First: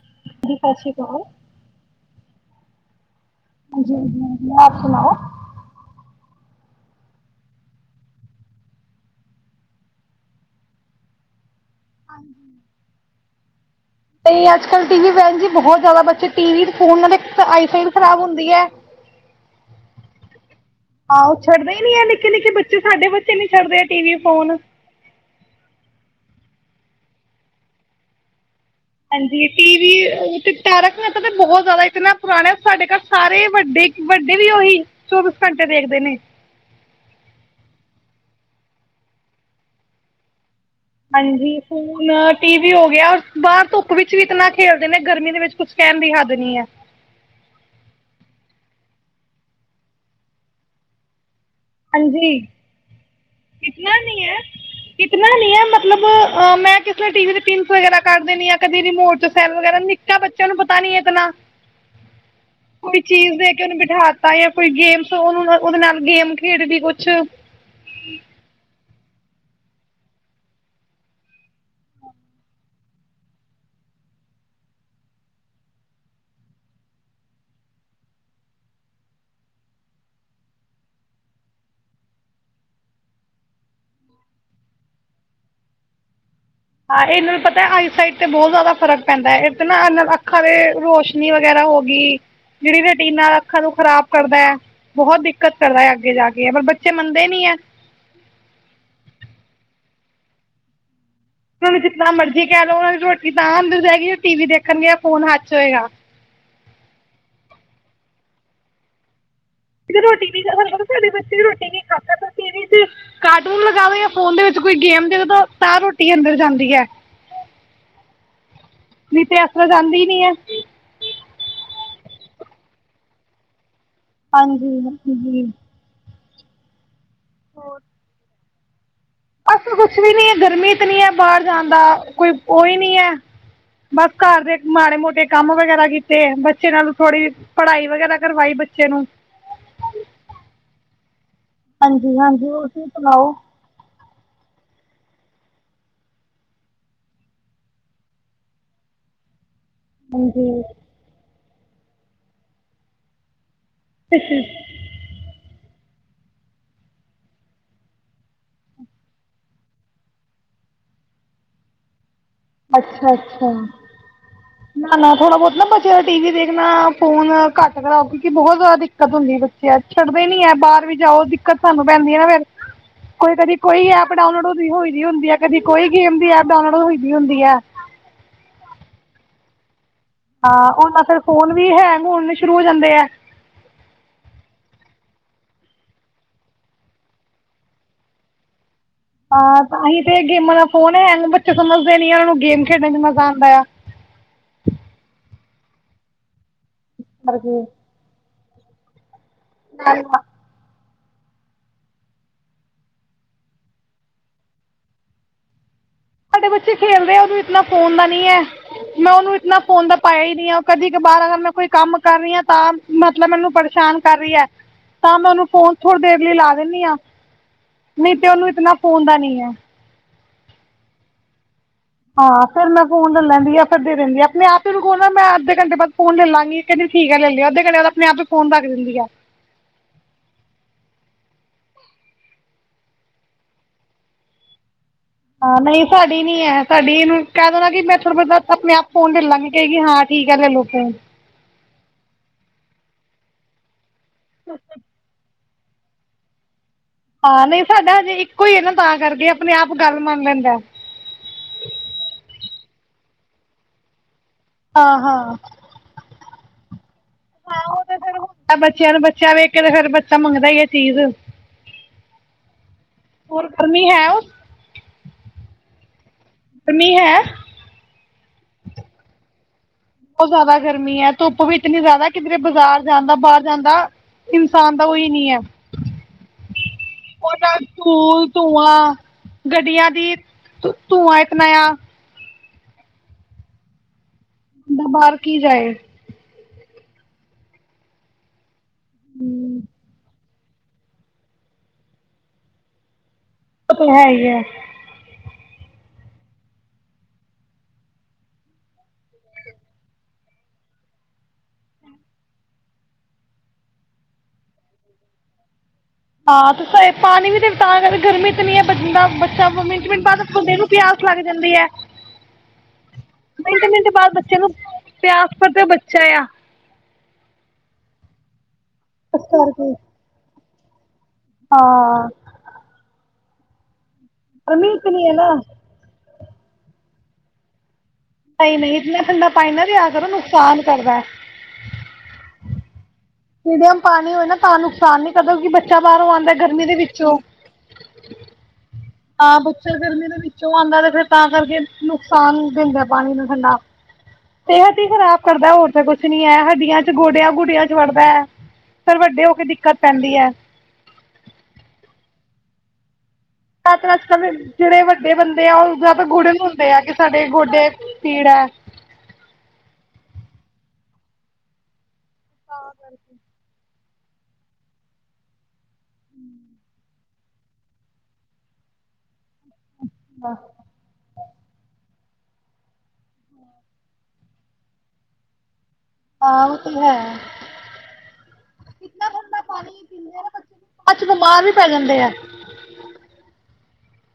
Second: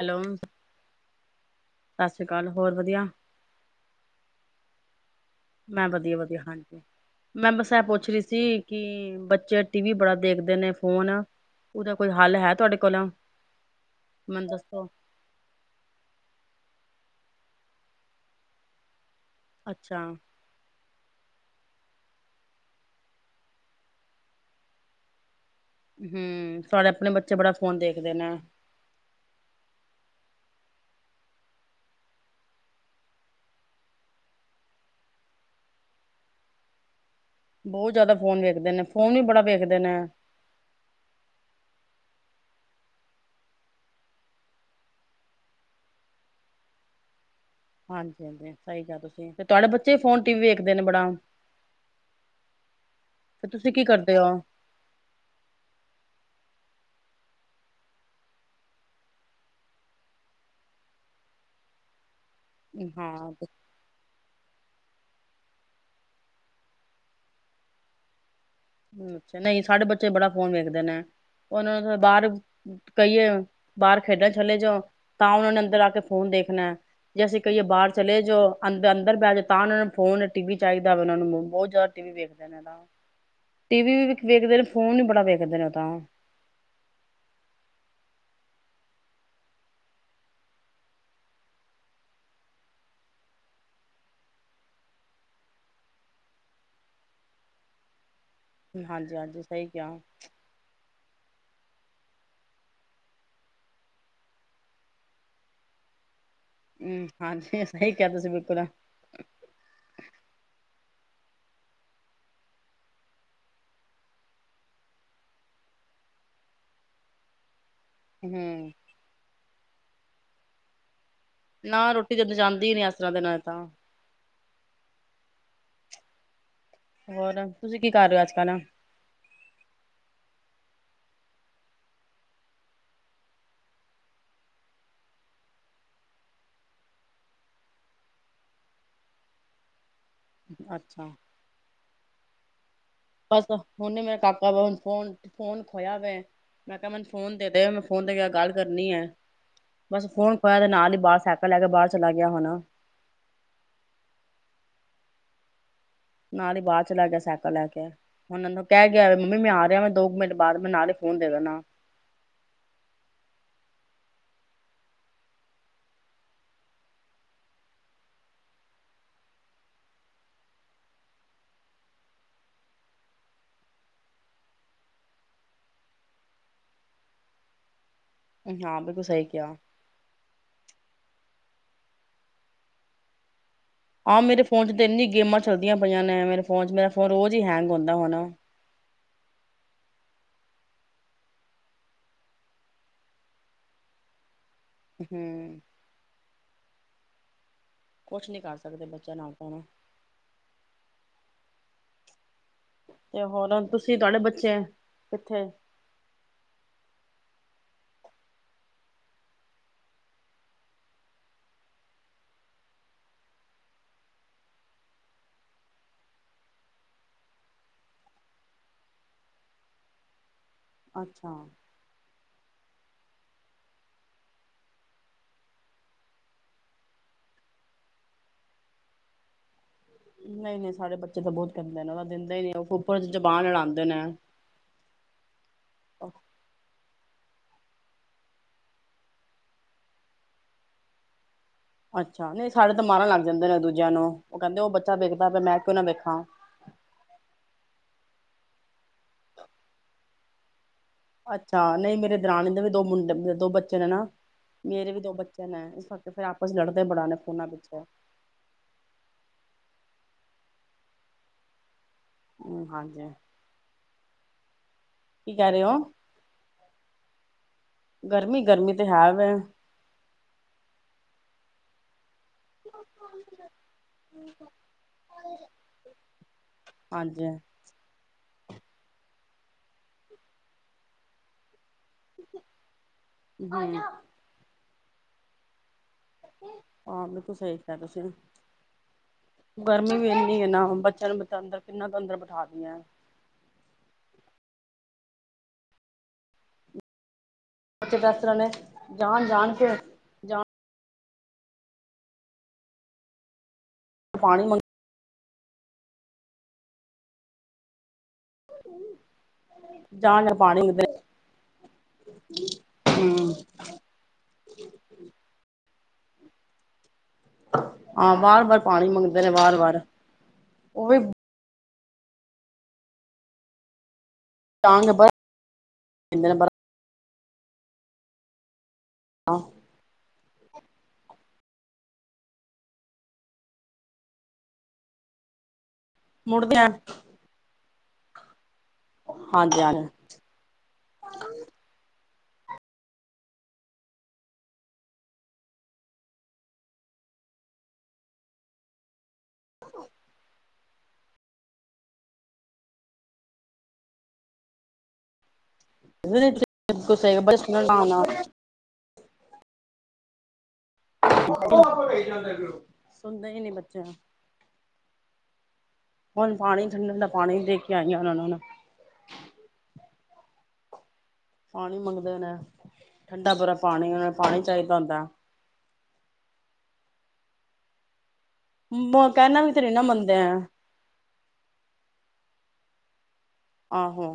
Hello ਦੀ ਸਤਿ ਸ਼੍ਰੀ ਅਕਾਲ। ਸਤਿ ਸ਼੍ਰੀ ਅਕਾਲ ਹੋਰ ਵਧੀਆ ਹਾਂਜੀ -ਹਾਂਜੀ ਹਾਂ ਆਪ ਸੁਣਾਓ। ਮੈਂ ਵਧੀਆ ਵਧੀਆ ਹਾਂਜੀ ਮੈਂ ਬਸ ਪੁੱਛ ਰਹੀ ਸੀ ਕਿ ਬੱਚੇ ਟੀ ਵੀ ਬੜਾ ਦੇਖਦੇ ਨੇ ਫੋਨ ਉਹਦਾ ਕੋਈ ਹੱਲ ਹੈ ਤੁਹਾਡੇ ਕੋਲੋਂ ਤੇ ਅੱਜ-ਕੱਲ੍ਹ ਟੀ -ਵੀ ਭੈਣ ਜੀ ਬਹੁਤ ਜ਼ਿਆਦਾ ਬੱਚੇ ਟੀ- ਵੀ ਫਿਰ ਉਹਨਾਂ ਦੇ ਆਈ ਸਾਈਡ ਖਰਾਬ ਹੁੰਦੀ ਐ। ਅੱਛਾ ਛੱਡਦੇ ਹੀ ਨੀ ਹੈ ਨਿੱਕੇ ਨਿੱਕੇ ਬੱਚੇ ਸਾਡੇ ਬੱਚੇ ਨੀ ਛੱਡਦੇ ਆ ਟੀ -ਵੀ ਫੋਨ ਹੂੰ ਸਾਡੇ ਆਪਣੇ ਬੱਚੇ ਬੜਾ ਫੋਨ ਦੇਖਦੇ ਨੇ। ਹਾਂਜੀ ਟੀ ਵੀ ਤਰਕ ਮਤਾ ਬਹੁਤ ਜ਼ਿਆਦਾ ਇ ਪੁਰਾਣਾ ਸਾਡੇ ਘਰ ਸਾਰੇ ਵੱਡੇ ਵੱਡੇ ਵੀ ਉ ਓਹੀ ਚੋਬੀਸ ਘੰਟੇ ਦੇਖਦੇ ਨੇ। ਬਹੁਤ ਜ਼ਿਆਦਾ ਫੋਨ ਵੇਖਦੇ ਨੇ ਫੋਨ ਵੀ ਬੜਾ ਵੇਖਦੇ ਨੇ। ਹਾਂਜੀ ਫੋਨ ਟੀ- ਵੀ ਹੋ ਗਿਆ ਰ ਬਾਹਰ ਧੁੱਪ ਵਿੱਚ ਵੀ ਇਤਨਾ ਖੇਲਦੇ ਨੇ ਗਰਮੀ ਦੇ ਵਿੱਚ ਕੁਛ ਕਹਿਣ ਦੀ ਹੱਦ ਨਹੀ ਐ। ਹਾਂਜੀ -ਹਾਂਜੀ ਸਹੀ ਕਿਹਾ ਤੁਸੀਂ ਤੇ ਤੁਹਾਡੇ ਬੱਚੇ ਫੋਨ ਟੀ ਵੀ ਵੇਖਦੇ ਨੇ ਬੜਾ ਹਾਂਜੀ ਤੇ ਤੁਸੀਂ ਕੀ ਕਿਤਨਾ ਕਰਦੇ ਨੀ ਹੋ ਹੈ ਕਿਤਨਾ ਨੀ ਹੈ ਮਤਲਬ ਅਹ ਮੈਂ ਕਿਸੇ ਟੀਵੀ ਚੋਂ ਪਿੰਸ ਵਗੈਰਾ ਕੱਢ ਦੇਣੀ ਕਦੇ ਰਿਮੋਟ ਸੈਲ ਵਗੈਰਾ ਨਿੱਕਾ ਬੱਚਾ ਨੂੰ ਪਤਾ ਨੀ ਇਤਨਾ ਕੋਈ ਹਾਂ ਚੀਜ਼ ਦੇ ਕੇ ਉਹਨੂੰ ਬਿਠਾਤਾ ਜਾਂ ਕੋਈ ਗੇਮ ਉਹਨੂੰ ਉਹਦੇ ਨਾਲ ਗੇਮ ਖੇਡ ਦੀ ਕੁਛ ਨਹੀਂ ਸਾਡੇ ਬੱਚੇ ਬੜਾ ਫੋਨ ਵੇਖਦੇ ਨੇ ਉਹਨਾਂ ਨੂੰ ਬਾਹਰ ਕਹੀਏ ਬਾਹਰ ਖੇਡਣ ਚੱਲੇ ਜਾਓ ਤਾਂ ਉਹਨਾਂ ਨੇ ਅੰਦਰ ਆ ਕੇ ਫ਼ੋਨ ਦੇਖਣਾ ਜੇ ਅਸੀਂ ਕਹੀਏ ਬਾਹਰ ਚਲੇ ਜਾਓ ਅੰਦਰ ਅੰਦਰ ਬਹਿ ਜਾ ਤਾਂ ਉਹਨਾਂ ਨੂੰ ਫੋਨ ਟੀ ਵੀ ਚਾਹੀਦਾ ਉਹਨਾਂ ਨੂੰ ਬਹੁਤ ਜ਼ਿਆਦਾ ਟੀ ਵੀ ਵੇਖਦੇ ਨੇ ਤਾਂ ਟੀ ਵੀ ਵੀ ਵੇਖਦੇ ਨੇ ਫੋਨ ਵੀ ਬੜਾ ਵੇਖਦੇ ਨੇ ਉਹ ਤਾਂ ਹਾਂ ਇਹਨਾਂ ਨੂੰ ਪਤਾ ਹੈ ਆਈਸਾਈਡ ਤੇ ਬਹੁਤ ਜ਼ਿਆਦਾ ਫ਼ਰਕ ਪੈਂਦਾ ਹੈ। ਇਹ ਤੇ ਨਾ ਅੱਖਾਂ ਦੇ ਰੋਸ਼ਨੀ ਵਗੈਰਾ ਹੋ ਗਈ ਜਿਹੜੀ ਰੇਟੀਨਾ ਅੱਖਾਂ ਨੂੰ ਖ਼ਰਾਬ ਕਰਦਾ ਐ ਬਹੁਤ ਦਿੱਕਤ ਕਰਦਾ ਅੱਗੇ ਜਾ ਕੇ, ਪਰ ਬੱਚੇ ਮੰਨਦੇ ਨਹੀਂ ਐ। ਹਾਂਜੀ-ਹਾਂਜੀ, ਸਹੀ ਕਿਹਾ। [inaudible] ਉਹਨਾਂ ਨੂੰ ਜਿਨਾ ਮਰਜ਼ੀ ਕਹਿ ਲਓ, ਉਹਨਾਂ ਦੀ ਰੋਟੀ ਤਾਂ ਅਂੰਦਰ ਜਾਏਗੀ ਜੇ ਟੀ ਵੀ ਦੇਖਣਗੇ ਜਾ ਫੋਨ ਹੱਥ 'ਚ ਹੋਏਗਾ। ਹੂੰ ਹਾਂਜੀ ਸਹੀ ਕਿਹਾ ਤੁਸੀਂ ਬਿਲਕੁਲ। [unintelligible] ਸਾਡੇ ਬੱਚੇ ਰੋਟੀ ਖਾਂਦੇ, ਟੀ ਵੀ ਚ ਕਾਰਟੂਨ ਲਗਾ ਦੋ ਜਾ ਫੋਨ ਦੇ ਵਿੱਚ ਕੋਈ ਗੇਮ ਦੇ ਦੋਤਾਂ ਰੋਟੀ ਅੰਦਰ ਜਾਂਦੀ ਏ। ਹਮ ਨਹੀਂ ਤੇ ਇਸ ਤਰਾਂ ਜਾਂਦੀ [unintelligible] ਹੈ। ਨਾ ਰੋਟੀ ਜੱਦ ਜਾਂਦੀ ਹੀ ਨੀ ਇਸ ਤਰ੍ਹਾਂ ਦੇ ਨਾਲ ਤਾਂ ਹਾਂਜੀ। ਹੋਰ ਤੁਸੀਂ ਕੀ ਕਰ ਰਹੇ ਹੋ, ਅੱਜ-ਕੱਲ੍ਹ। ਅਸੀਂ ਕੁਛ ਵੀ ਨੀ, ਗਰਮੀ ਇਤਨੀ ਹੈ ਬਾਹਰ ਜਾਣ ਦਾ ਕੋਈ ਓਈ ਨੀ ਹੈ ਬਸ ਘਰ ਦੇ ਮਾੜੇ-ਮੋਟੇ ਕੰਮ ਵਗੈਰਾ ਕੀਤੇ, ਬੱਚੇ ਨਾਲ ਥੋੜੀ ਪੜ੍ਹਾਈ ਵਗੈਰਾ ਕਰਵਾਈ ਬੱਚੇ ਨੂੰ। ਹਾਂਜੀ-ਹਾਂਜੀ। ਬਸ-ਬਸ, ਹੁਣੇ ਹੀ ਮੈਂ ਕਾਕਾ ਵ ਫੋਨ-ਫੋਨ ਖੋਇਆ ਵੈ, ਮੈਂ ਕਿਹਾ ਮੈਨੂੰ ਫੋਨ ਦੇ ਦੇ ਮੈਂ ਫੋਨ ਤੇ ਮੈਂ ਗੱਲ ਕਰਨੀ ਹੈ। ਬਸ ਫੋਨ ਹਾਂਜੀ ਖੋਇਆ ਨਾਲ ਹੀ ਬਾਹਰ ਸਾਇ ਕਲ ਲੈ ਕੇ ਬਾਹਰ ਚਲਾ ਗਿਆ ਹੋਣਾ। [inaudible] ਨਾਲ ਹੀ ਬਾਹਰ ਚਲਾ ਗਿਆ ਸਾਈਕਲ ਲੈ ਕੇ, ਹੁਣ ਮੈਨੂੰ ਕਹਿ ਗਿਆ ਮੰਮੀ ਮੈਂ ਆ ਰਿਹਾ ਵਾਂ ਦੋ ਕੁ ਮਿੰਟ ਬਾਅਦ ਮੈਂ, ਨਾਲ ਹੀ ਫੋਨ ਦੇ ਦੇਣਾ। ਅੱਛਾ-ਅੱਛਾ, ਨਾ-ਨਾ ਥੋੜਾ ਬਹੁਤ ਨਾ ਬੱਚੇ ਦਾ ਟੀ ਵੀ ਦੇਖਣਾ, ਫੋਨ ਘੱਟ ਕਰਾਓ ਕਿਉਂਕਿ ਬਹੁਤ ਜਾਦਾ ਦਿੱਕਤ ਹੁੰਦੀ ਏ ਬੱਚਿਆਂ ਚ, ਛੱਡਦੇ ਨੀ ਹੈ ਬਾਹਰ ਵੀ ਜਾਓ ਦਿੱਕਤ ਸਾਨੂੰ ਪੈਂਦੀ ਹੈ ਨਾ ਫੇਰ ਕਦੇ ਕੋਈ ਐਪ ਡਾਊਨਲੋਡ ਹੋਈ ਹੁੰਦੀ ਹੈ ਕਦੀ ਕੋਈ ਗੇਮ ਦੀ ਐਪ ਡਾਨਲੋਡ ਹੋਈ ਹੁੰਦੀ ਆ। ਹਾਂ, ਬਿਲਕੁਲ ਸਹੀ ਕਿਹਾ। ਹਾਂ ਹੁਣ ਬਸ ਫਿਰ ਫੋਨ ਵੀ ਹੈਂਗ ਹੁਣੇ ਸ਼ੁਰੂ ਹੋ ਜਾਂਦੇ ਆ। ਆਹ ਮੇਰੇ ਫੋਨ ਚ ਤੇ ਇਨਿਆ ਗੇਮਾਂ ਚੱਲਦੀਆਂ ਪਈਆਂ ਨੇ ਮੇਰੇ ਫੋਨ ਚ, ਮੇਰਾ ਫੋਨ ਰੋਜ਼ ਹੀ ਹੈਂਗ ਹੁੰਦਾ ਹੁਣ। ਹਾਂ ਤਾਂ ਅਸੀਂ ਤੇ ਗੇਮਾਂ ਦਾ ਫੋਨ ਹੈਂਗ ਬੱਚੇ ਸਮਝਦੇ ਨੀ ਏ ਉਹਨਾਂ ਨੂੰ ਗੇਮ ਖੇਡਣ ਚ ਮਜ਼ਾ ਆਉਂਦਾ ਆ। ਹੰਮ। ਕਰਕੇ ਕੁ ਨਹੀਂ ਕਰ ਸਕਦੇ ਬੱਚਿਆਂ ਨਾਲ ਤਾਂ ਤੇ ਹੋਰ ਤੁਸੀਂ ਤੁਹਾਡੇ ਬੱਚੇ, ਕਿੱਥੇ। ਸਾਡੇ ਬੱਚੇ ਖੇਲਦੇ ਹੈ ਉਨੂੰ ਇਤਨਾ ਫੋਨ ਦਾ ਨਹੀਂ ਹੈ, ਮੈਂ ਉਹਨੂੰ ਇਤਨਾ ਫੋਨ ਦਾ ਪਾਇਆ ਹੀ ਨਹੀਂ ਹੈ, ਕਦੀ ਕਬਾਰ ਮੈਂ ਕੋਈ ਕੰਮ ਕਰ ਰਹੀ ਹਾਂ ਤਾਂ ਮਤਲਬ ਮੈਂ ਉਹਨੂੰ ਪਰੇਸ਼ਾਨ ਕਰ ਰਹੀ ਹੈ ਤਾਂ ਮੈਂ ਨੂੰ ਫੋਨ ਥੋੜੀ ਦੇਰ ਲਈ ਲਾ ਦਿੰਦੀ ਹਾਂ, ਨਹੀਂ ਤੇ ਉਹਨੂੰ ਇਤਨਾ ਫੋਨ ਦਾ ਨੀ ਹੈ। ਅੱਛਾ। ਹਾਂ ਫਿਰ ਮੈਂ ਫੋਨ ਲੈ ਲੈਂਦੀ ਆ ਫਿਰ ਦੇ ਦਿੰਦੀ ਆ, ਆਪਣੇ-ਆਪ ਹੀ ੳਨੂੰ ਕਹੋ ਨਾ ਮੈਂ ਅੱਧੇ ਘੰਟੇ ਬਾਅਦ ਫੋਨ ਲੈ ਲਵਾਂਗੀ, ਕਹਿੰਦੀ ਠੀਕ ਹੈ ਲੈ ਲਿਓ ਅੱਧੇੰ ਘੰਟੇ ਬਾਦ ਆਪਣੇ-ਆਪ ਹੀ ਫੋਨ ਰੱਖ ਦਿੰਦੀ ਹੈ। ਨਹੀਂ-ਨਹੀਂ, ਸਾਡੇ ਬੱਚੇ ਤਾਂ ਬਹੁਤ ਗੰਦੇ ਨੇ ਉਹ ਦਾ ਦਿੰਦੇ ਹੀ ਨਹੀਂ ਉੱਪਰ ਤੋ ਜਬਾਨ ਲੜਾਉਂਦੇ ਨੇ। ਹਾਂ ਨਹੀਂ ਸਾਡੀ ਨੀ ਹੈ, ਸਾਡੀ ਇਹਨੂੰ ਕਹਿ ਦੋਣਾ ਕਿ ਮੈਂ ਥੋੜੀ ਦੇਰ ਬਾਦ ਆਪਣੇ-ਆਪ ਫੋਨ ਲੇ ਲਾਂਗੀ ਕਹੇਗੀ ਕਿ ਹਾਂ ਠੀਕ ਹੈ ਲੈ ਲੋ ਫੋਨ। ਅੱਛਾ, ਨਹੀਂ ਸਾਡੇ ਤਾਂ ਮਾਰਨ ਲੱਗ ਜਾਂਦੇ ਨੇ ਦੂਜਿਆਂ ਨੂੰ। ਉਹ ਕਹਿੰਦੇ ਉਹ ਬੱਚਾ ਵੇਖਦਾ ਪਿਆ ਮੈਂ ਕਿਊ ਨਾ ਵੇਖਾਂ। ਹਾਂ ਨਹੀਂ, ਸਾਡਾ ਹਜੇ ਇੱਕੋ ਹੀ ਹੈ ਨਾ ਤਾਂ ਕਰਕੇ ਆਪਣੇ-ਆਪ ਗੱਲ ਮੰਨ ਲੈਂਦਾ ਹੈ। ਅੱਛਾ, ਨਹੀਂ ਮੇਰੀ ਦਰਾਣੀ ਦੇ ਵੀ ਦੋ ਮੁੰਡੇ ਦੋ ਬੱਚੇ ਨੇ ਨਾ ਮੇਰੇ ਹਾਂ ਵੀ ਦੋ ਹਾਂ ਬੱਚੇ ਨੇ ਇਸ ਕਰਕੇ ਫਿਰ ਆਪਸ ਲੜਦੇ ਬੜਾ ਨੇ ਫੋਨਾਂ ਹਾਂ ਉਹ ਪਿੱਛੇ। ਤੇ ਫਿਰ ਹੁੰਦਾ ਬੱਚਿਆਂ ਨੂੰ ਬੱਚਾ ਵੇਖ ਕੇ ਤੇ ਫਿਰ ਬੱਚਾ ਮੰਗਦਾ ਹੀ ਏ ਚੀਜ਼। ਹੂੰ ਹਾਂਜੀ ਹੋਰ ਗਰਮੀ ਹੈ ਉਹ ਕੀ ਕਰ ਰਹੇ ਔ। ਗਰਮੀ ਹੈ ਗਰਮੀ, ਗਰਮੀ ਤੇ ਹੈ ਵੇ। ਬੋਤ ਜੈਦਾ ਗਰਮੀ ਐ, ਧੁੱਪ ਵੀ ਇਤਨੀ ਜੈਦਾ। ਕਿਧਰੇ ਬਾਜ਼ਾਰ ਜਾਂਨ ਦਾ ਬਾਰ ਜਾਨ ਦਾ ਇਨਸਾਨ ਦਾ ਉਹੀ ਨ੍ਹੀ ਹੈ। ਹਾਂਜੀ ਔਰ ਐ ਧੁਲ ਧੂੰਆਂ, ਗੱਡੀਆਂ ਦੀ ਧ ਧੂੰਆਂ ਇਤਨਾ ਆ। ਹੂੰ। ਬੰਦਾ ਬਾਰ ਕੀ ਜਾਏ। ਹਾਂ, ਬਿਕੁਲ ਸਹੀ ਕਿਆ ਤੁਸੀਂ ਵੀ। ਹਮ ਗਰਮੀ ਵੀ ਏਨ ਨੀ ਏਨਾ ਬੱਚਿਆਂ ਨੂੰ ਮੈਂ ਕਿਆ ਅੰਦਰ ਕਿੰਨਾ ਕ ਅੰਦਰ ਬਿਠਾ ਦੀਐ। ਓਹ ਤੇ ਹੈ ਈ ਐ। ਬੱਚੇ ਤੇ ਏਸ ਤਰਾਂ ਨੇ ਜਾਣ ਜਾਣ ਕੇ ਜਾਣ ਪਾਣੀ ਮੰ ਹਾਂ ਤੇ ਸਈ ਪਾਣੀ ਵੀ ਦੇ ਤਾਂ ਕਰ ਗਰਮੀ ਇਤਨੀ ਐ ਬੰਦਾ ਬੱਚਾ ਮਿੰਟ ਮਿੰਟ ਜਾ ਬਾਦ ਜਾ ਬੰਦੇ ਪਾਣੀ ਨੂੰ ਮੰਗਦੇ ਪਿਆਸ ਲੱਗ ਜਾਂਦੀ ਐ। ਹੂੰ ਮਿੰਟ ਮਿੰਟ ਬਾਦ ਬੱਚੇ ਨੂੰ ਪਿਆਸ ਪਤੈ ਬਚ ਚਯਾ। ਆਹ ਬਾਰ ਬਾ ਪਾਣੀ ਮੰਗਦੇ ਨੇ ਵਾਰ ਕਰਕੇ ਵਾਰ। ਓਹ ਵੀ ਹਾਂ। ਗਮੀ ਡਾਂਗ ਇਤਨੀ ਬਰਫ ਹੈ ਨਾ। [unintelligible] ਨਹੀਂ-ਨਹੀਂ। ਇੰਨਾ ਠੰਡਾ ਬਰਫ ਪਾਈ ਨਾ ਦਿਆ ਕਰੋ ਉਹਨੂੰ। ਸਾਨ ਕਰਦਾ ਐ। ਮਿਡੀਯਮ ਪਾਣੀ ਹੋਏ ਨਾ ਤਾਂ ਨੁਕਸਾ ਨੀ ਕਰਦਾ ਕਿਉਂਕਿ ਬ ਚਾ ਬਾਹਰੋਂ ਆਂਦਾ ਐ ਮੁੜਦੇ ਗਰਮੀ ਆ ਦੇ ਵਿੱਚੋਂ। ਹਾਂ ਹਾਂਜੀ ਬੱਚੇ ਹਾਂਜੀ ਗਰਮੀ ਦੇ ਵਿੱਚੋਂ ਆਂਦਾ ਤੇ ਫੇਰ ਤਾਂ ਕਰਕੇ ਨੁਕ ਸਾਨ ਦਿੰਦਾ ਐ ਪਾਣੀ ਨੂੰ ਠੰਡਾ। ਪੇਟ ਈ ਖਰਾਬ ਕਰਦਾ ਐ ਹੋਰ ਤੇ ਕੁਛ ਨੀ ਹੈ, ਹੱਡੀਆਂ ਚ ਗੋਡਿਆਂ ਗੁਡਿਆਂ ਚ ਵੜਦਾ ਐ ਫੇਰ ਵੱਡੇ ਹੋ ਕੇ ਦਿੱਕਤ ਪੈਂਦੀ ਐ। ਤਾਂ ਤੇ ਅੱਜ-ਕੱਲ ਜੇੜੇ ਵੱਡੇ ਬੰਦ ਦੇ ਆ ਉਹ ਜ ਤਾਂ ਗੁੜਨ ਹੁੰਦੇ ਆ ਕਿ ਸਾਡੇ ਗੋਡੇ ਪੀੜ ਐ। [unintelligible] ਸੁਣਦੇ ਈ ਨੀ ਬੱਚ ਜਾ ਹੁਣ ਪਾਣੀ ਠੰਡਾ-ਠੰਡਾ ਪਾਣੀ ਦੇ ਕੇ ਆਈ ਆਂ ਉਹਨਾਂ ਨੂੰ ਹੁਣ। ਬਸ। ਪਾਣੀ ਮੰਗਦੇ ਨੇ ਠੰਡਾ ਬਰਫ ਪਾਣੀ ਉਹਨਾਂ ਨੇ ਪਾਣੀ ਚਾਹੀਦਾ ਹੁੰਦਾ। ਹਾਂ, ਓਹ ਤੇ ਹੈ। ਮ ਕਹਿਣਾ ਵੀ ਤੇ ਨਹੀ ਨਾ ਮੰਨਦੇ ਐ। ਅੱਛਾ ਬਿਮਾਰ ਵੀ ਪੈ ਜਾਂਦੇ ਆ ਆਹੋ।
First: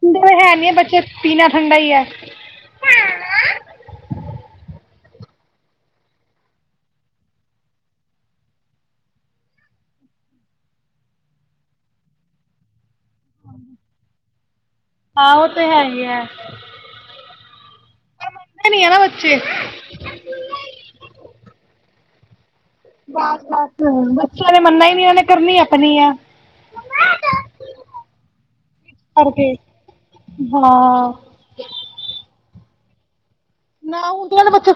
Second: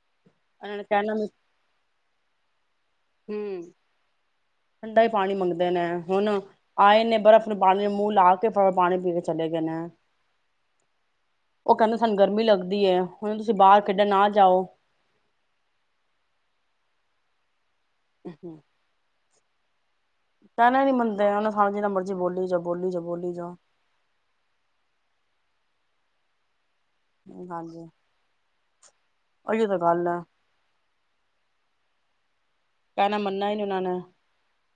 ਸੁਨਦੇ ਹੈ ਨਹੀਂ ਹੈ ਇਹਨਾਂ ਨੇ ਬੱਚੇ, ਕਹਿਣਾ ਵੀ ਪੀਨਾ ਠੰਡਾ ਹੀ ਹੈ। ਹੂੰ, ਠੰਡਾ ਹੀ ਪਾਣੀ ਮੰਗਦੇ ਨੇ, ਹੁਣ ਆਏ ਨੇ ਬਰਫ਼ ਨੂੰ ਪਾਣੀ ਮੂੰਹ ਲਾ ਕੇ ਫਟਾਫਟ ਪਾਣੀ ਪੀ ਕੇ ਚਲੇ ਗਏ ਨੇ, ਉਹ ਕਹਿੰਦੇ ਸਾਨੂੰ ਗਰਮੀ ਲੱਗਦੀ ਐ। ਹੁਣ ਤੁਸੀਂ ਬਾਹਰ ਖੇਡਣ ਨਾ ਜਾਓ। ਹਾਂ ਉਹ ਤੇ ਹੈ ਹੀ ਹੈ ਹ ਛੇ ਕਹਿਣਾ ਨੀ ਮੰਨਦੇ ਉਹਨੇ ਸਾਨੂੰ ਜਿਨਾ ਮਰਜ਼ੀ ਬੋਲੀ ਜਾੳ। ਬਸ ਬਸ ਬੱਚਿਆਂ ਨੇ ਮੰਨਾ ਨੀ ਉਹਨੇ ਕਰਨੀ ਅਪਣੀ ਆ। ਹਾਂਜੀ, ਕਰਕੇ ਉਹੀ ਹੀ ਤਾਂ ਗੱਲ ਆ। ਹਾਂ [inaudible] ਕਹਿਣਾ ਮ ਨਾ ਹੀ ਉਹਨਾਂ ਨੇ। [unintelligible]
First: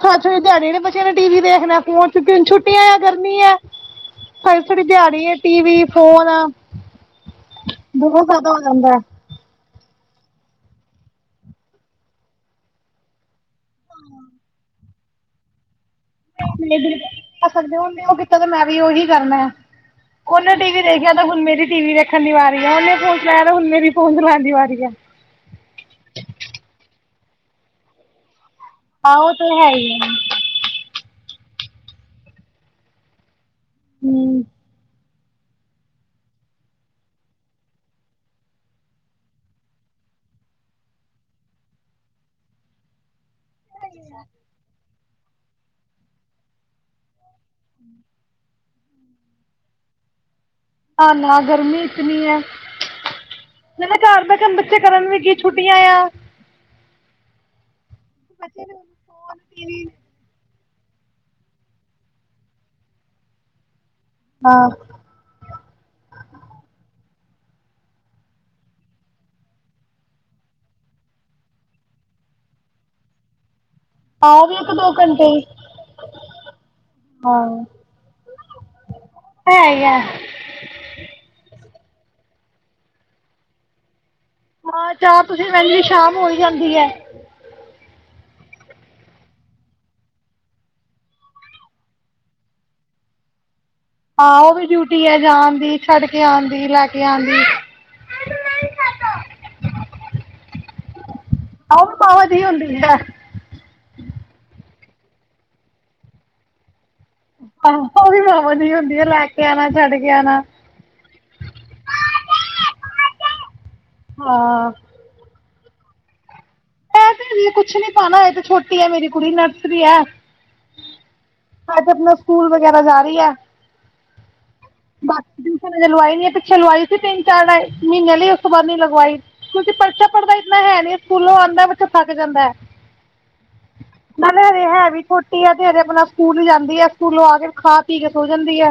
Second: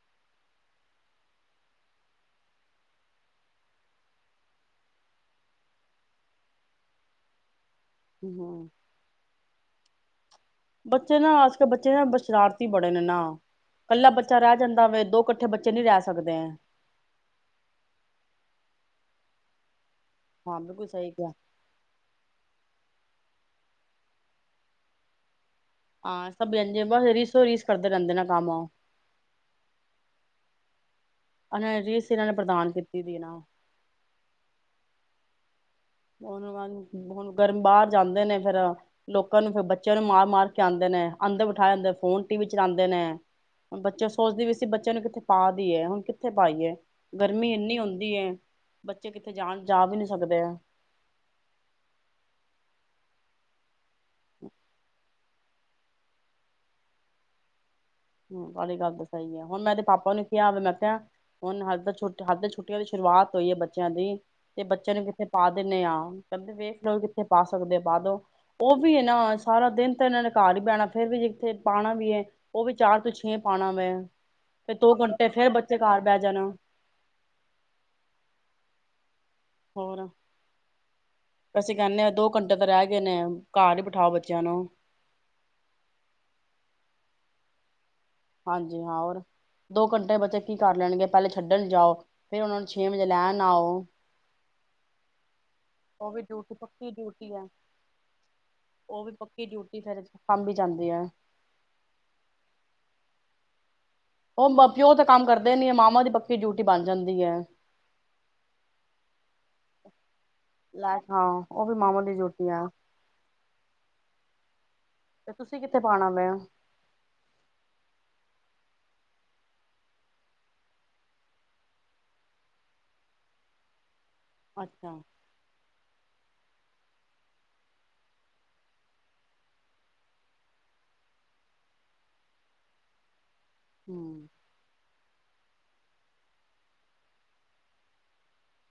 ਸਾਰੇ- ਸਾਰੇ ਦਿਹਾੜੀ ਨੇ ਬੱਚਿਆਂ ਨੇ ਟੀ ਵੀ ਦੇਖਣਾ, ਫੋਨ ਛੁੱਟਿਆਂ ਆ ਗਰਮੀ ਹੈ। ਸਾਰੀ- ਸਾਰੀ ਦਿਹਾੜੀ ਆ, ਟੀਵੀ ਫੋਨ ਆ। ਬਹੁਤ ਜਿਆਦਾ ਹੋ ਹੂੰ ਜਾਂਦਾ ਹੈ। ਬੱਚੇ ਨਾ ਅੱਜ ਦੇ ਬੱਚੇ ਨਾ ਸ਼ਰਾਰਤੀ ਬੜੇ ਨੇ ਨਾ। ਇਕੱਲਾ ਬੱਚਾ ਰਹਿ ਜਾਂਦਾ ਵੇ। ਦੋ ਇਕੱਠੇ ਬੱਚੇ ਨਹੀਂ ਰਹ ਸਕ ਸਕਦੇ ਉਹ ਕੀਤਾ ਤਾਂ ਮੈਂ ਵੀ ਉਹੀ ਕਰਨਾ ਆ। ਉਹਨੇ ਹਾਂ ਟੀ ਵੀ ਬਿਲਕੁਲ ਸਹੀ ਦੇਖਿਆ ਤੇ ਕਿਹਾ। ਹੁਣ ਮੇਰੀ ਟੀ ਵੀ ਵੇਖਣ ਦੀ ਵਾਰੀ ਆ ਉਹਨੇ ਫੋਣ ਮੈਂ ਤਾਂ ਹੁਣ ਮੇਰੀ ਫੋਨ ਲੈਨ ਦੀ ਵਾਰੀ ਐ। ਹਾਂ ਸਬ ਇਂਜੇ ਬਸ ਰੀਸੋ ਰੀਸ ਕਰਦੇ ਰਹਿੰਦੇ ਨੇ ਕੰਮ ਔ। ਆਹ ਉਹ ਤੇ ਹੈ ਹੀ ਆ। ੳਹਨਾ ਨੇ ਰੀਸ ਇਹਨਾਂ ਨੇ ਪ੍ਰਦਾਨ ਕੀਤੀ ਦੀ ਨਾ। ਹਮ। ਹ ਹੁਣ ਗਰਮ ਬਾਹਰ ਜਾਂਦੇ ਨੇ, ਫੇਿਰ ਲੋਕਾਂ ਨੂੰ ਫਿਰ ਬੱਚਿਆਂ ਨੂੰ ਮਾਰ- ਮਾਰ ਕੇ ਆਉਂਦੇ ਨੇ, ਅੰਦਰ ਬਿਠਾ ਅੰਦਰ ਫੋਨ ਟੀ ਵੀ ਚਲਾਉਂਦੇ ਨੇ। ਬੱਚਾ ਸੋਚਦੇ ਵੀ ਸੀ ਬੱਚਿਆਂ ਨੂੰ ਕਿੱਥੇ ਪਾ ਦੀ ਹੈ, ਹੁਣ ਕਿੱਥੇ ਪਾਈ ਹੈ। ਗਰਮੀ ਇੰਨੀ ਹੁੰਦੀ ਹੈ। ਬੱਚੇ ਕਿੱਥੇ ਜਾਣ ਜਾ ਵੀ ਨੀ ਸਕਦੇ ਆ। ਨਾ -ਨਾ ਗਰਮੀ ਇਤਨੀ ਹੈ। ਨਾਲੇ ਘਰ ਬੈਂ ਕੇ ਹੁਨ ਬੱਚੇ ਕਰਨ ਵੀ ਕੀ। ਛੁੱਟਿਆਂ ਆਏ। ਹਮ, ਵਾਲੀ ਗੱਲ ਤਾਂ ਸਹੀ ਹੈ, ਹੁਣ ਮੈਂ ਇਦੇ ਪਾਪਾ ਨੂੰ ਕਿਹਾ ਮੈਂ ਹੁਣ ਹਜੇ ਤੇ ਛੁੱਟਿਆਂ ਦੀ ਸ਼ੁਰੂਆਤ ਹੋਈ ਹੈ ਬੱਚ ਬੱਚਿਆਂ ਦੀ ਤੇ ਹਾਂ ਬੱਚਿਆਂ ਨੂੰ ਕਿੱਥੇ ਪਾ ਦਿੰਦੇੇ ਆ। ਕਹਿੰਦੇ ਵੇਖ ਲਓ। ਥੇ ਪਾ ਸਕਦੇ ਪਾ ਦੋ। ਉਹ ਵੀ ਇਹ ਨਾ ਸਾਰਾ ਦਿਨ ਤਾਂ ਇਹਨਾਂ ਨੇ ਘਰ ਹੀ ਰਹਿਣਾ ਫੇਰ ਵੀ ਜਿੱਥੇ ਪਾਉਣਾ ਵੀ ਹੈ ਉਹ ਵੀ ਚਾਰ ਤੋਂ ਛੇ ਪਾਉਣਾ। ਆਓ ਵੀ ਇੱਕ ਫ ਦੋ ਘੰਟੇ ਹੀ ਫੇਰ ਬੱਚੇ ਘਰ ਬਹਿ ਜਾਣਾ। ਹਾਂ ਹੈ ਹੀ ਹੈ ਹੋਰ ਵੈਸੇ ਕਹਿੰਦੇ ਆ ਦੋ ਘੰਟੇ ਤਾਂ ਰਹਿ ਗਏ ਨੇ, ਘਰ ਹੀ ਬਿਠਾਓ ਬੱਚੇ ਹਾਂ [inaudible] ਤੁਸੀਂ ਰਹਿੰਦੇ ਸ਼ਾਮ ਹੋਈ ਜਾਂਦੀ ਹੈ। [unintelligible] ਹਾਂਜੀ ਹਾਂ ਹੋਰ ਦੋ ਘੰਟੇ ਬੱਚੇ ਕੀ ਕਰ ਲੈਣਗੇ, ਪਹਿਲੇ ਛੱਡਣ ਜਾਓ ਫੇਰ ਉਹਨਾ ਨੂੰ ਛੇ ਵਜੇ ਲੈਣ ਆਓ। ਹਾਂ, ਉਹ ਵੀ ਡਿਊਟੀ ਹੈ ਜਾ ਦੀ ਛੱਡ ਉਹ ਕੇ ਵੀ ਆਣ ਡਿਊਟੀ ਦੀ ਲੈ ਪੱਕੀ ਕੇ ਆਣ ਡਿਊਟੀ ਦੀ ਐ। ਜਾਂਦੇ ਆ ਆਹੋ, ਮਾਵਾ ਦੀ ਹੁੰਦੀ ਹੈ ਉਹ ਪਿਓ ਤੇ ਕੰਮ ਕਰਦੇ ਨੀ, ਹੈ ਮਾਵਾਂ ਦੀ ਪੱਕੀ ਡਿਊਟੀ ਬਣਦੀ ਆਹੋ ਉਹ ਵੀ ਮਾਵਾ ਹੁੰਦੀ, ਆ ਲੈ ਕੇ ਲਿਆਣਾ, ਛੱਡ ਕੇ ਆਉਣਾ ਲੈਕੇ ਹਾਂ ਉਹ ਵੀ ਮਾਵਾ ਦੀ ਡਿਊਟੀ ਐ ਹਾਂ ਤੁਸੀਂ ਕਿੱਥੇ ਪਾਉਣਾ ਵੇ ਐ ਕੁਛ ਨੀ ਪਾਣਾ ਇਹ ਤੇ ਛੋਟੀ ਹੈ ਮੇਰੀ ਕੁੜੀ ਨਰਸਰੀ ਹੈ ਅੱਜ ਆਪਣਾ ਸਕੂਲ ਵਗੈਰਾ ਜਾ ਰਹੀ ਹੈ। ਅੱਛਾ ਬਾਕੀ ਟਿਊਸ਼ਨ ਲਵਾਈ ਨੀ ਪਿੱਛੇ ਲਵਾਈ ਸੀ ਤਿੰਨ ਚਾਰ ਮਹੀਨਿਆਂ ਲਈ ਉਸ ਤੋਂ ਬਾਅਦ ਨੀ ਲਗਵਾਈ ਕਿਉਂਕਿ ਬੱਚਾ ਪੜ੍ਹਦਾ ਇੰਨਾ ਹੈ ਨੀ, ਸਕੂਲੋਂ ਆਉਂਦਾ ਬਾ ਥੱਕ ਜਾਂਦਾ ਹੈ। ਹਮ ਨਾਲੇ ਹਜੇ ਹੈਵੀ ਛੋਟੀ ਤੇ ਹੇ ਆਪਣਾ ਸਕੂਲ ਜਾਂਦੀ ਆ ਸਕੂਲੋ ਆ ਕੇ ਖਾ ਪੀ ਕੇ ਸੋ ਜਾਂਦੀ ਹੈ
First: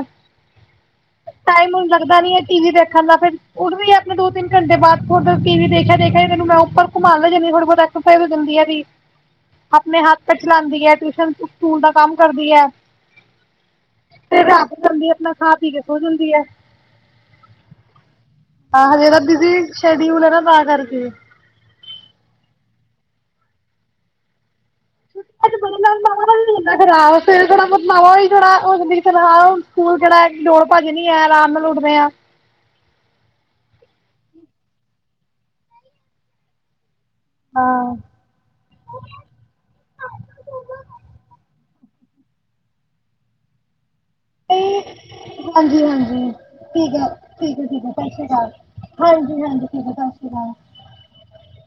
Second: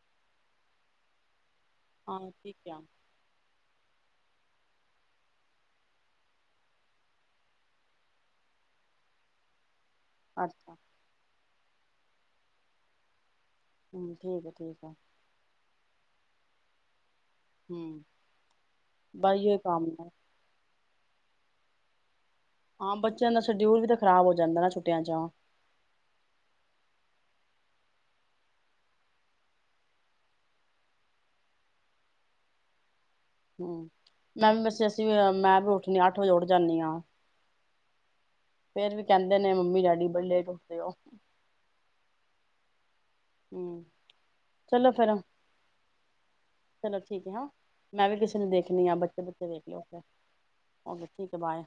ਟਾਈਮ ਹਣ ਲੱਗਦਾ ਹਾਂ ਨੀ ਹੈ ਟੀ ਠੀਕ ਵੀ ਆ ਦੇਖਣ ਦਾ ਫਿਰ ਉੱਠਦੀ ਹੈ। ਮ ਦੋ ਤਿੰਨ ਘੰਟ ਬਾਅਦ ਟੀ ਵੀ ਦੇਖਿਆ ਦੇਖਿਆ ਇਹਨੂੰ ਮੈਂ ਉੱਪਰ ਘੁੰਮਣ ਲੈਂਦੀ ਥੋੜੀ ਬਹੁਤ ਹੀ ਐਕਸਰਸਾਈਜ਼ ਹੋ ਜਾਂਦੀ ਹੈ। ਇਹ ਦੀ ਆਪਣੇ ਹੱਕ ਚ ਅੱਛਾ ਲਉਂਦੀ ਹੈ। ਟਿਊਸ਼ਨ ਤੇ ਸਕੂਲ ਦਾ ਕੰਮ ਕਰਦੀ ਹੈ। ਹਮ ਤੇ ਠੀਕ ਹੈ ਰਾਤ ਠੀਕ ਹੈ ਪੈਂਦੀ ਆਪਣਾ ਖਾ ਪੀ ਕੇ ਸੋ ਜਾਂਦੀ ਹੈ ਹੂੰ ਆਹੋ ਜੇ ਤਾਂ ਬਿਜੀ ਸ਼ਡਿਊਲ ਹੈ ਨਾ, ਤਾਂ ਕਰਕੇ ਹੂੰ ਹਾਂ ਬੱਚਿਆਂ ਦਾ ਸ਼ਡਿਊਲ ਵੀ ਤਾਂ ਖਰਾਬ ਹੋ ਜਾਂਦਾ ਨਾ ਛੁੱਟੀਆਂ ਚ ਜ ਮੇਰੇ ਹਿਸਾਬ ਨਾਲ ਮਹੀਨਾ ਇਨਾ ਖਰਾਬ ਫਿਰ ਥੋੜਾ ਬਦਲਾਵਾਂ ਵੀ ਥੋੜਾ ਹਦੀ ਫਹ ਸਕੂਲ ਜਿਹੜਾ ਲੋੜ ਭੱਜ ਨੀ ਹੈ ਆਰਾਮ ਨਾਲ ਉੱਠਦੇ ਆ ਹਮ ਮੈਂ ਵੀ ਵੈਸੇ ਅਸੀਂ ਮੈਂ ਵੀ ਉੱਠਣੀ ਅੱਠ ਵਜੇ ਉੱਠ ਜਾਂਦੀ ਹਾਂ ਹਾਂ ਫੇਰ ਵੀ ਕਹਿੰਦੇ ਨੇ ਮੰਮੀ ਡੈਡੀ ਬੜੇ ਲੈਟ ਉਠਦੇ ਹੋ ਹੂੰ ਚਲੋ ਫੇਿਰ, ਹਾਂਜੀ ਹਾਂਜੀ ਚਲੋ ਠੀਕ ਹੈ, ਹ ਠੀਕ ਹੈ ਸਤਿ ਮੈਂ ਵੀ ਸ਼੍ਰੀ ਕਿਸੇ ਨੂੰ ਅਕਾਲ ਦੇਖਣੀ ਆ ਬੱਚੇ ਹਾਂਜੀ ਬੱਚੇ ਵੇਖ ਹਾਂਜੀ ਲਿਓ ਠੀਕ ਹੈ ਸਤਿ ਸ਼੍ਰੀ ਅਕਾਲ ਠੀਕ ਹੈ ਬਾਏ